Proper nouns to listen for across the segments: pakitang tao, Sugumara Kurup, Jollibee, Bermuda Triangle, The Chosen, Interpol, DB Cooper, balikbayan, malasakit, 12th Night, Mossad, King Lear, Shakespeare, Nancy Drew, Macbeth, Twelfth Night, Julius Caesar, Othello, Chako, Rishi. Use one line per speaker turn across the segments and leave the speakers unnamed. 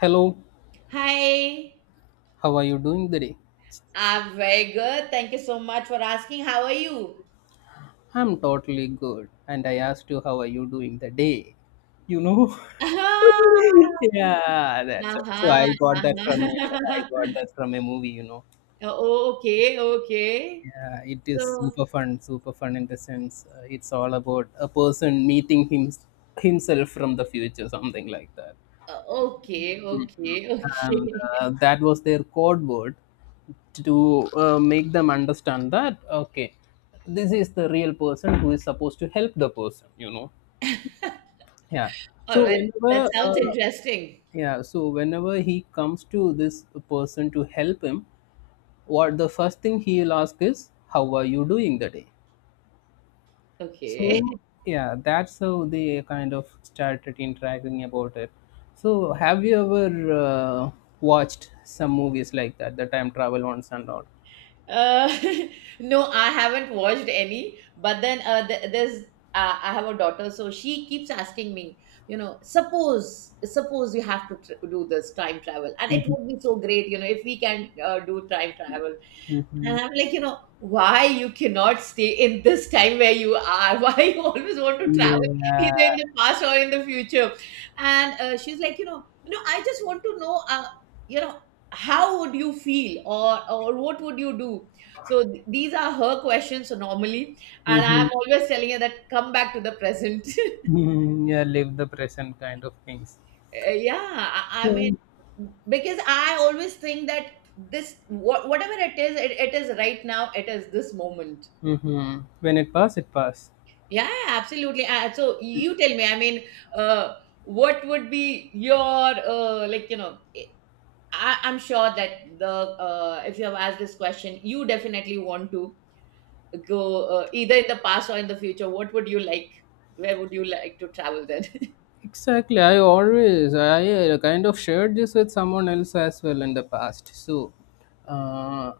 Hello,
Hi,
how are you doing today?
I'm very good. Thank you so much for asking. How are you?
I'm totally good. And I asked you, how are you doing the day? You know? Yeah,
Ah,
that's it. So
uh-huh,
I
uh-huh.
got that from a movie.
Oh, okay, okay.
Yeah, it is
So,
super fun in the sense it's all about a person meeting himself from the future, something like that.
okay, okay,
And
okay.
uh, that was their code word to make them understand that, okay, this is the real person who is supposed to help the person. Yeah. so
All right,
whenever
that sounds
uh,
interesting.
yeah so whenever he comes to this person to help him, what the first thing he will ask is, how are you doing the day? So,
Okay.
yeah, that's how they kind of started interacting about it. So, have you ever watched some movies like that, the time travel ones and all?
Uh, no, I haven't watched any. But then there's I have a daughter, so she keeps asking me, you know, suppose you have to do this time travel, and it
Mhm.
would be so great, you know, if we can do time travel. And I'm like, you know, why you cannot stay in this time where you are? Why you always want to travel either
Yeah.
in the past or in the future? And she's like, you know, no, I just want to know, you know, how would you feel or what would you do? So these are her questions normally, and
Mhm.
I'm always telling her that come back to the present.
Mhm. Yeah, live the present kind of things.
Yeah, I mean, because I always think that this whatever it is, it is right now. It is this moment.
Mm-hmm. When it pass, it pass.
Yeah, absolutely. So you tell me, I mean, uh, what would be your like, I'm sure that the if you have asked this question, you definitely want to go either in the past or in the future. What would you like? Where would you like to travel then?
Exactly. I always, I kind of shared this with someone else as well in the past. So, uh,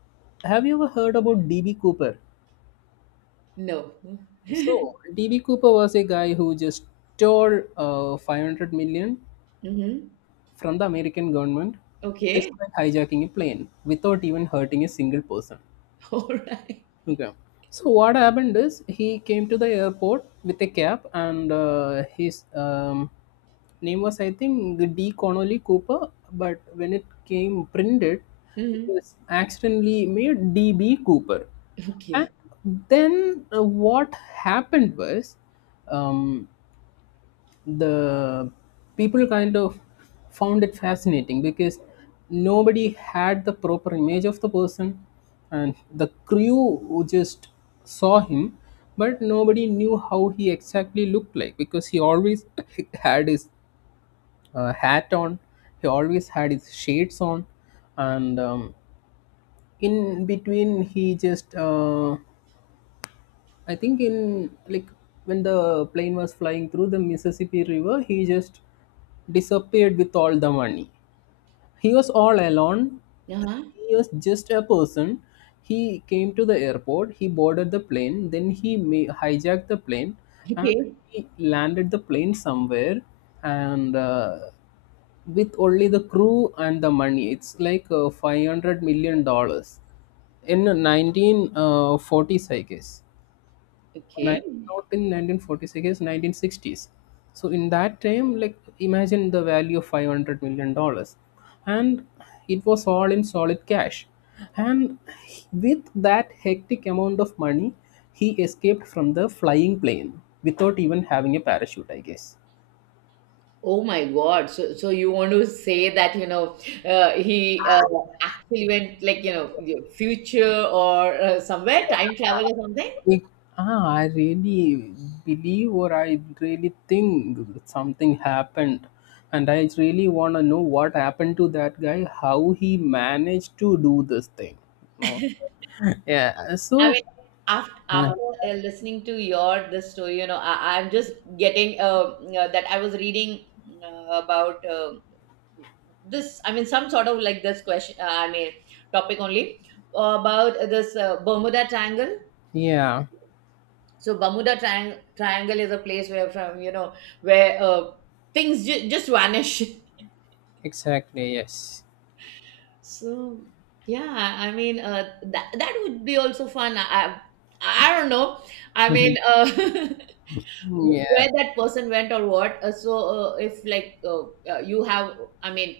have you ever heard about DB Cooper?
No.
So DB Cooper was a guy who just stole 500 million
Mm-hmm.
from the American government just
Okay.
by hijacking a plane without even hurting a single person.
All right.
Okay. So what happened is he came to the airport with a cab, and his name was, I think, D Connolly Cooper, but when it came printed, it
Mm-hmm.
was accidentally made DB Cooper. And
Okay.
then what happened was, um, the people kind of found it fascinating because nobody had the proper image of the person and the crew who just saw him, but nobody knew how he exactly looked like, because he always had his hat on. He always had his shades on. And in between, he just I think, in like, when the plane was flying through the Mississippi River, he just disappeared with all the money. He was all alone.
Uh-huh.
He was just a person. He came to the airport. He boarded the plane. Then he hijacked the plane, and
Okay.
he landed the plane somewhere. And with only the crew and the money, it's like $500 million in 1940s, I guess. Ni-
Okay.
Not in 1946, 1960s. So in that time, like, imagine the value of $500 million. And it was all in solid cash. And with that hectic amount of money, he escaped from the flying plane without even having a parachute, I guess.
Oh my God. So, you want to say that, he actually went like, future or somewhere, time travel or something?
It, I really believe, or I really think, something happened. And I really want to know what happened to that guy, how he managed to do this thing. No. Yeah.
I mean,
So,
after,
yeah,
after uh, listening to your this story, I'm just getting that I was reading about this. I mean, some sort of like this question. I mean, topic only about this Bermuda Triangle.
yeah,
So Bermuda triangle is a place where from, where things just vanish.
exactly. Yes.
So yeah, I mean, that would be also fun. I don't know, I
Mhm.
mean,
Yeah.
where that person went or what, so if like you have, I mean,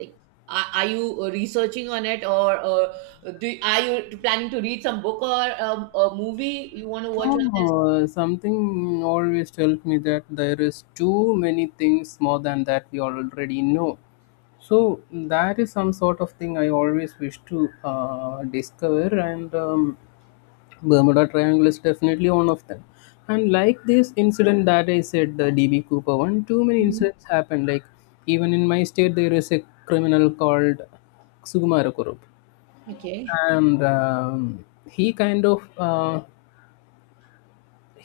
like, are you researching on it, or do are you planning to read some book or a movie you want to watch on this?
No, something always tells me that there is too many things more than that we already know. So that is some sort of thing I always wish to discover. And Bermuda Triangle is definitely one of them. And like this incident that I said, the DB Cooper one, too many
Mhm.
incidents happen. Like, even in my state, there is a criminal called Sugumara Kurup,
Okay.
and he kind of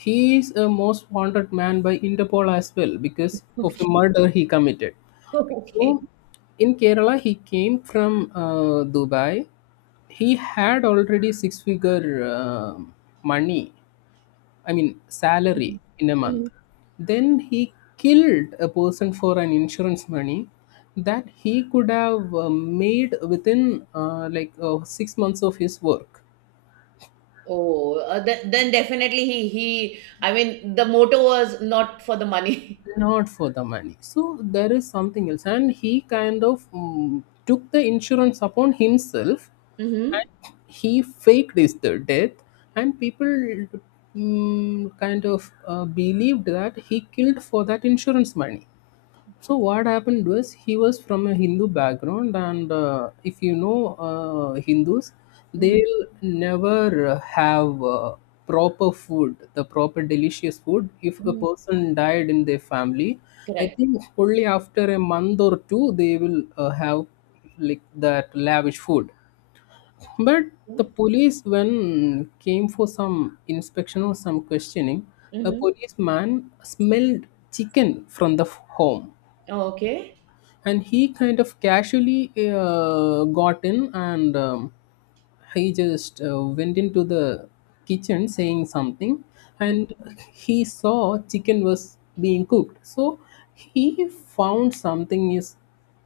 he is a most wanted man by Interpol as well because of a
Okay.
murder he committed.
Okay.
So in Kerala, he came from Dubai. He had already six figure money, I mean, salary
Mhm.
in a month.
Mhm.
Then he killed a person for an insurance money that he could have made within like, 6 months of his work.
Oh, then definitely he. I mean, the motto was not for the money.
Not for the money, so there is something else. And he kind of took the insurance upon himself.
Mm-hmm.
And he faked his the death. And people kind of believed that he killed for that insurance money. So what happened was, he was from a Hindu background. And if you know Hindus,
Hmm.
they'll never have proper food, the proper delicious food. If a
Hmm.
person died in their family, I
Correct.
think only after a month or two, they will have like that lavish food. But the police, when came for some inspection or some questioning, a
Mm-hmm.
policeman smelled chicken from the home.
Oh, okay.
And he kind of casually got in. And he just went into the kitchen saying something. And he saw chicken was being cooked, so he found something is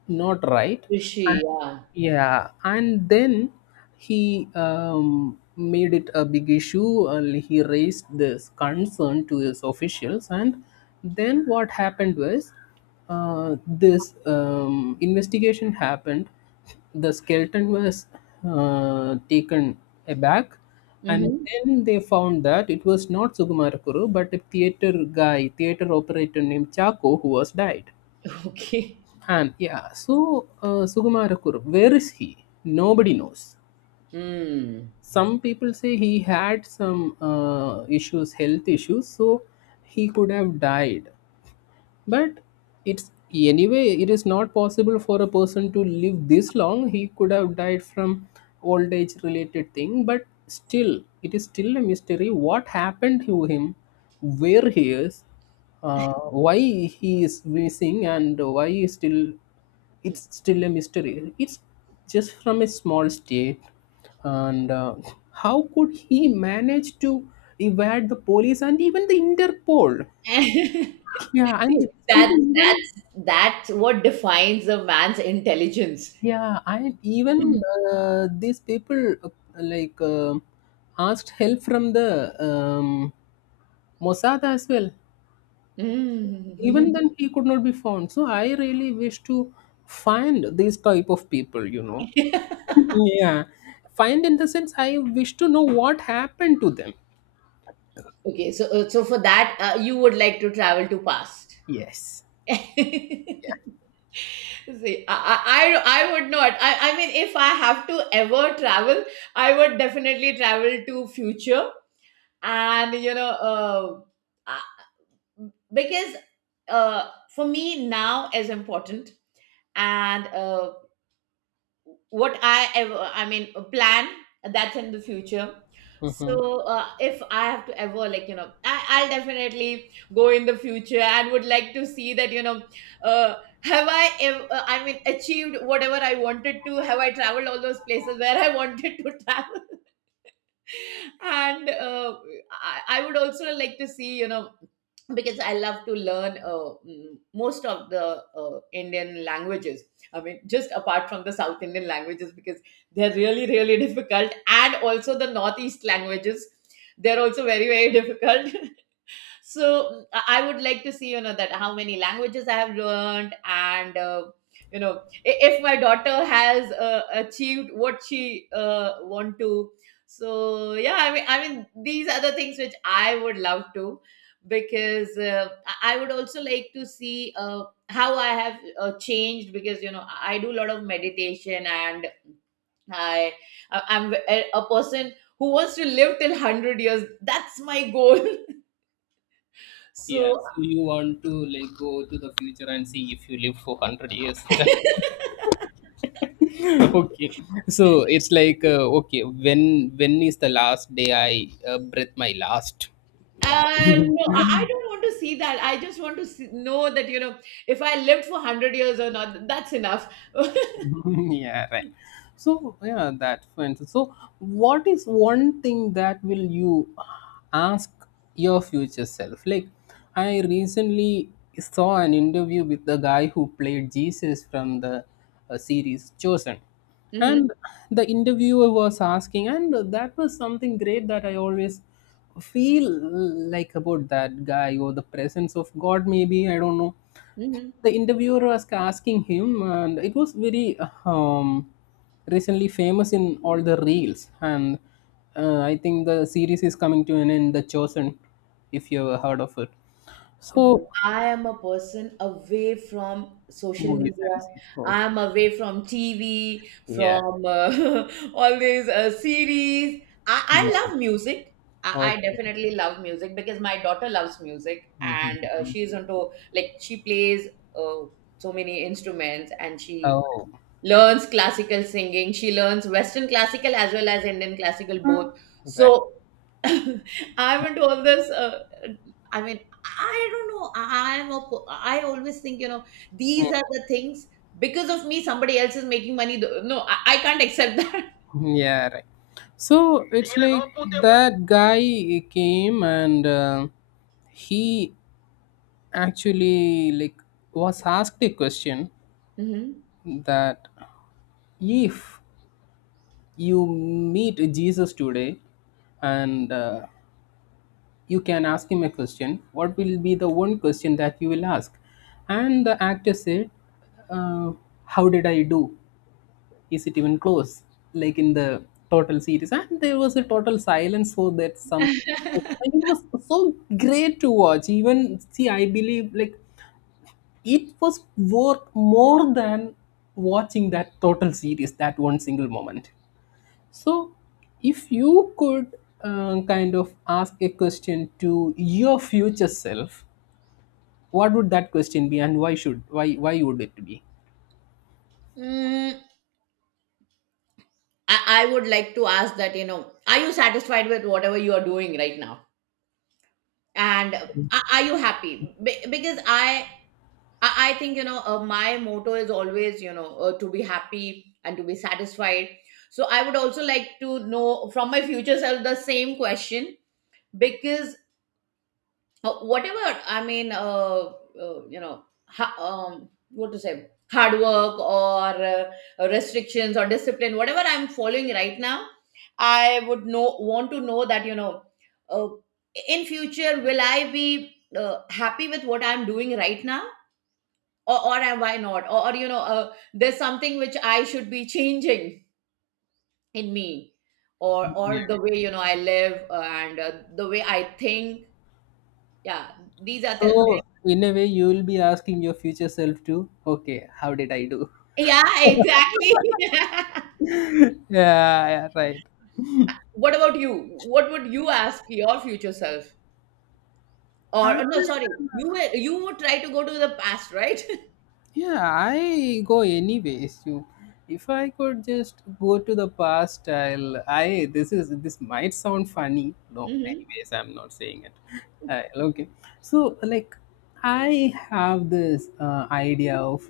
not right. And,
Rishi, yeah.
yeah, and then he made it a big issue, and he raised this concern to his officials. And then what happened was, this investigation happened. The skeleton was taken aback, and
Mm-hmm.
then they found that it was not Sugumarakuru but a theater guy, theater operator named Chako, who was died.
Okay.
And, yeah, so, Sugumarakuru, where is he? Nobody knows.
Hmm.
Some people say he had some issues, health issues, so he could have died. But it's anyway, it is not possible for a person to live this long. He could have died from old age related thing. But still, it is still a mystery what happened to him, where he is, why he is missing, and why he is still. It's still a mystery. It's just from a small state. And how could he manage to evade the police and even the Interpol? Yeah, and
See,
these
that
people even,
that's that's what defines a man's intelligence.
yeah, and even
Mm.
these people like, asked help from the um, Mossad as well.
Mm.
Even then, he could not be found. So I really wish to find these type of people. Yeah, find in the sense I wish to know what happened to them.
Okay, so so for that, you would like to travel to past.
Yes.
See, I would not. I mean, if I have to ever travel, I would definitely travel to future. And, I- because uh, for me now is important. And what I ever, I mean, plan, that's in the future.
Hmm.
So if I have to ever, like, I'll definitely go in the future and would like to see that, uh, have I, I mean, achieved whatever I wanted to? Have I traveled all those places where I wanted to travel? And I would also like to see, because I love to learn most of the Indian languages, I mean, just apart from the South Indian languages because they're really really difficult, and also the northeast languages, they're also very very difficult. So I would like to see, you know, that how many languages I have learned, and you know if my daughter has achieved what she want to. So yeah, I mean, these are the things which I would love to, because I would also like to see uh, how I have changed, because I do a lot of meditation, and i I'm a person who wants to live till 100 years. That's my goal.
Yeah,
So.
so you want to, like, go to the future and see if you live for 100 years. That, okay, so it's like, okay, when is the last day I breathe my last, um,
No, I don't want to see that. I just want to see, know that, if I lived for 100 years or not, that's enough.
yeah, right. So, yeah, that friends. So, what is one thing that will you ask your future self? Like, I recently saw an interview with the guy who played Jesus from the series Chosen. And
Hmm.
the interviewer was asking, and that was something great that I always feel like about that guy or the presence of God, maybe, I don't know.
Hmm.
The interviewer was asking him, and it was very um, recently famous in all the reels. And I think the series is coming to an end, the Chosen, if you ever heard of it.
No,
So,
I am a person away from social
movies
media.
and series.
I
Okay.
am away from TV,
Yeah,
from all these series. I
yeah.
love music. I
Okay.
definitely love music because my daughter loves music, and
Mhm.
she's into, like, she plays uh, so many instruments, and she
Oh,
learns classical singing. She learns Western classical as well as Indian classical both.
right.
So. I haven't always. I mean, I don't know. I always think, these are the things because of me. Somebody else is making money. No, I can't accept that.
Mm, yeah, right. So it's like, that guy came, and he actually, like, was asked a question, that if you meet Jesus today, and you can ask him a question, what will be the one question that you will ask? And the actor said, uh, how did I do? Is it even close? Like, in the total series? And there was a total silence, so that some.
Mhm.
And it was so great to watch, even see, I believe, like, it was worth more than watching that total series, that one single moment. So, if you could kind of ask a question to your future self, what would that question be, and why should why would it be?
Mm, I would like to ask that, are you satisfied with whatever you are doing right now? And are you happy? Because I think, my motto is always, to be happy and to be satisfied. So I would also like to know from my future self the same question, because whatever I mean, what to say, hard work or restrictions or discipline, whatever I'm following right now, I would know want to know that, uh, in future will I be happy with what I'm doing right now? Or am why not, or there's something which I should be changing in me, or
Yeah.
or the way, I live, and the way I think. Yeah, these are the.
So, in a way, you will be asking your future self to, okay, how did I do?
Yeah, exactly.
Yeah, yeah,
What about you? What would you ask your future self? Or,
right.
no, sorry, you would try to go to the past, right?
Yeah, I go anyways. You, if I could just go to the past, I'll. I this is this might sound funny. No,
Hmm.
anyways, I'm not saying it. Okay, so, like, I have this idea of,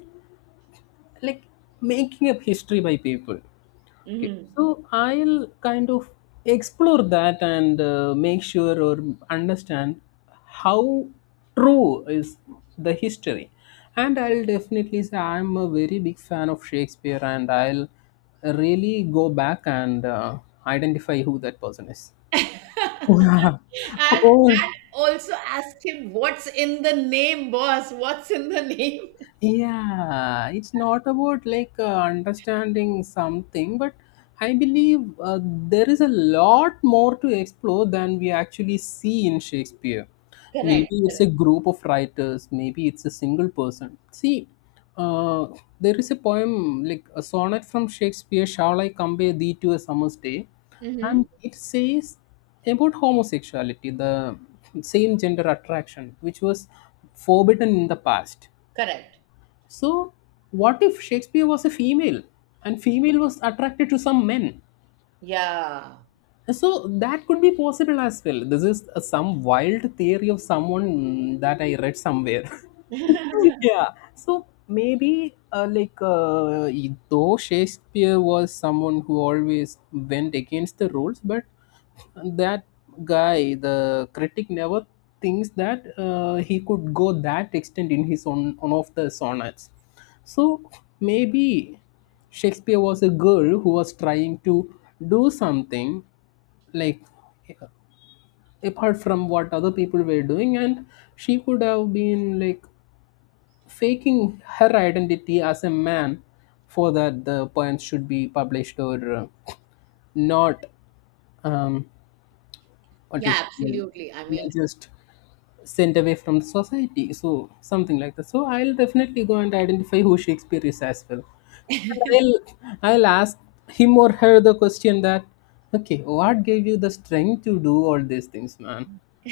like, making up history by people. Okay.
Hmm.
So I'll kind of explore that and make sure, or understand how true is the history. And I'll definitely say I'm a very big fan of Shakespeare, and I'll really go back and identify who that person is. Wow.
And
Oh,
also ask him, what's in the name, boss? What's in the name?
yeah, it's not about like, understanding something, but I believe, there is a lot more to explore than we actually see in Shakespeare.
Correct,
Maybe it's a
correct.
group of writers, maybe it's a single person. See, uh, there is a poem, like a sonnet, from Shakespeare, shall I compare thee to a summer's day, and
Hmm.
it says about homosexuality, the same gender attraction, which was forbidden in the past.
Correct.
So, what if Shakespeare was a female, and female was attracted to some men?
Yeah.
So that could be possible as well. This is some wild theory of someone, that I read somewhere. yeah, so maybe, like, though Shakespeare was someone who always went against the rules, but that guy, the critic, never thinks that he could go that extent in his own one of the sonnets. So maybe Shakespeare was a girl who was trying to do something, like, apart from what other people were doing, and she could have been, like, faking her identity as a man, for that the poems should be published, or not. um, what is.
Yeah, absolutely. I
Yeah,
mean,
just sent away from the society, so something like that. So I'll definitely go and identify who Shakespeare is as well, and I'll ask him or her the question that, okay, what gave you the strength to do all these things, man?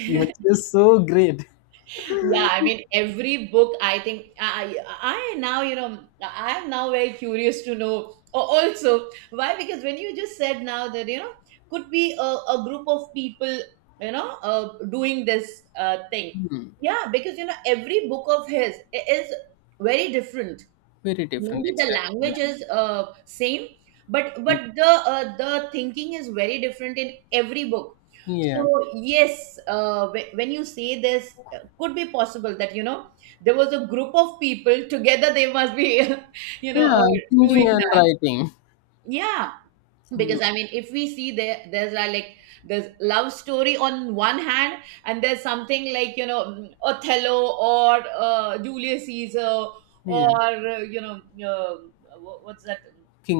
You're just so great.
yeah, I mean, every book, I think, I am now very curious to know also why, because when you just said now that, could be a group of people, doing this thing. Yeah, because, every book of his is very different.
Very different,
Maybe the
exactly.
language
Yeah.
is same, but
Mm,
the thinking is very different in every book. So
yeah,
yes, when you say this could be possible that, there was a group of people together, they must be you know
yeah,
uh,
thinking
doing
and
that.
writing.
Yeah.
Mm,
Because I mean, if we see like there's love story on one hand, and there's something like, Othello or Julius Caesar
yeah,
or uh, what's that,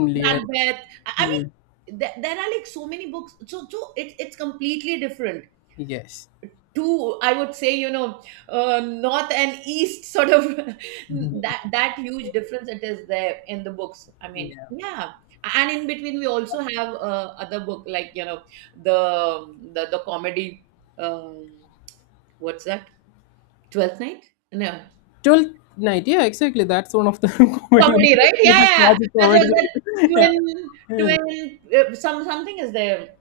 Lear.
Macbeth. i, I
Mm,
mean there are like so many books, so it's completely different.
yes.
Two, I would say, north and east sort of.
Mhm.
That huge difference, it is there in the books, I mean.
Yeah.
Yeah. And in between, we also have other book like, the comedy, um, what's that? Twelfth Night? No.
Twelfth Night. Yeah, exactly. That's one of the comedy ones.
Comedy, right. Yeah,
It's a
yeah, yeah.
classic
That's
comedy.
what that.
Right?
twin
Yeah.
twin something is there.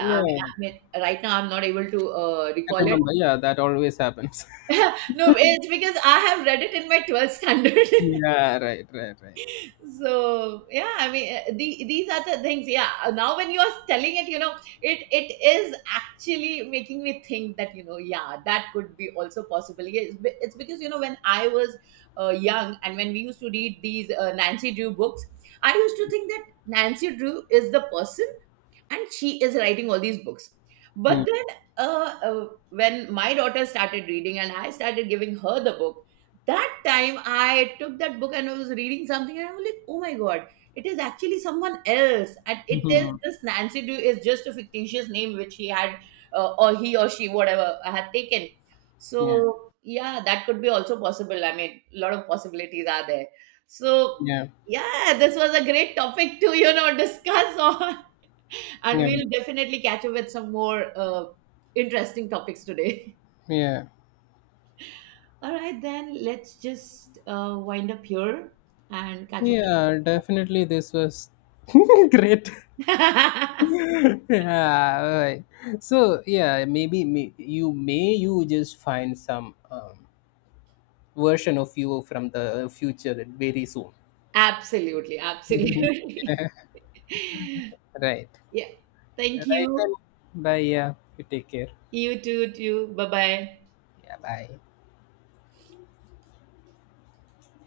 Yeah.
I mean,
Yeah.
right now I'm not able to
I
recall it.
remember. Yeah, that always happens.
No, it's because I have read it in my 12th standard.
Yeah. Right. Right. Right.
So yeah, I mean, these are the things. Yeah, now when you are telling it, it is actually making me think that, yeah, that could be also possible. Yeah, it's because, when I was young and when we used to read these Nancy Drew books, I used to think that Nancy Drew is the person and she is writing all these books. But then when my daughter started reading and I started giving her the book, that time I took that book and I was reading something and I was like, oh my God, it is actually someone else, and it is
Mm-hmm.
this Nancy Drew is just a fictitious name which he had, or he or she, whatever, had taken.
Yeah.
So yeah, that could be also possible. I mean, a lot of possibilities are there. So
Yeah.
yeah, this was a great topic to, discuss on. And
Yeah.
we'll definitely catch up with some more interesting topics today.
Yeah.
All right, then let's just wind up here and catch up.
Yeah. Definitely, this was great. Yeah. Right. So, yeah, maybe, may you just find some version of you from the future very soon.
Absolutely, absolutely.
Right.
Yeah. Thank
Right then.
you.
Bye. Yeah. You take care.
You too, too. Bye bye.
Yeah. Bye.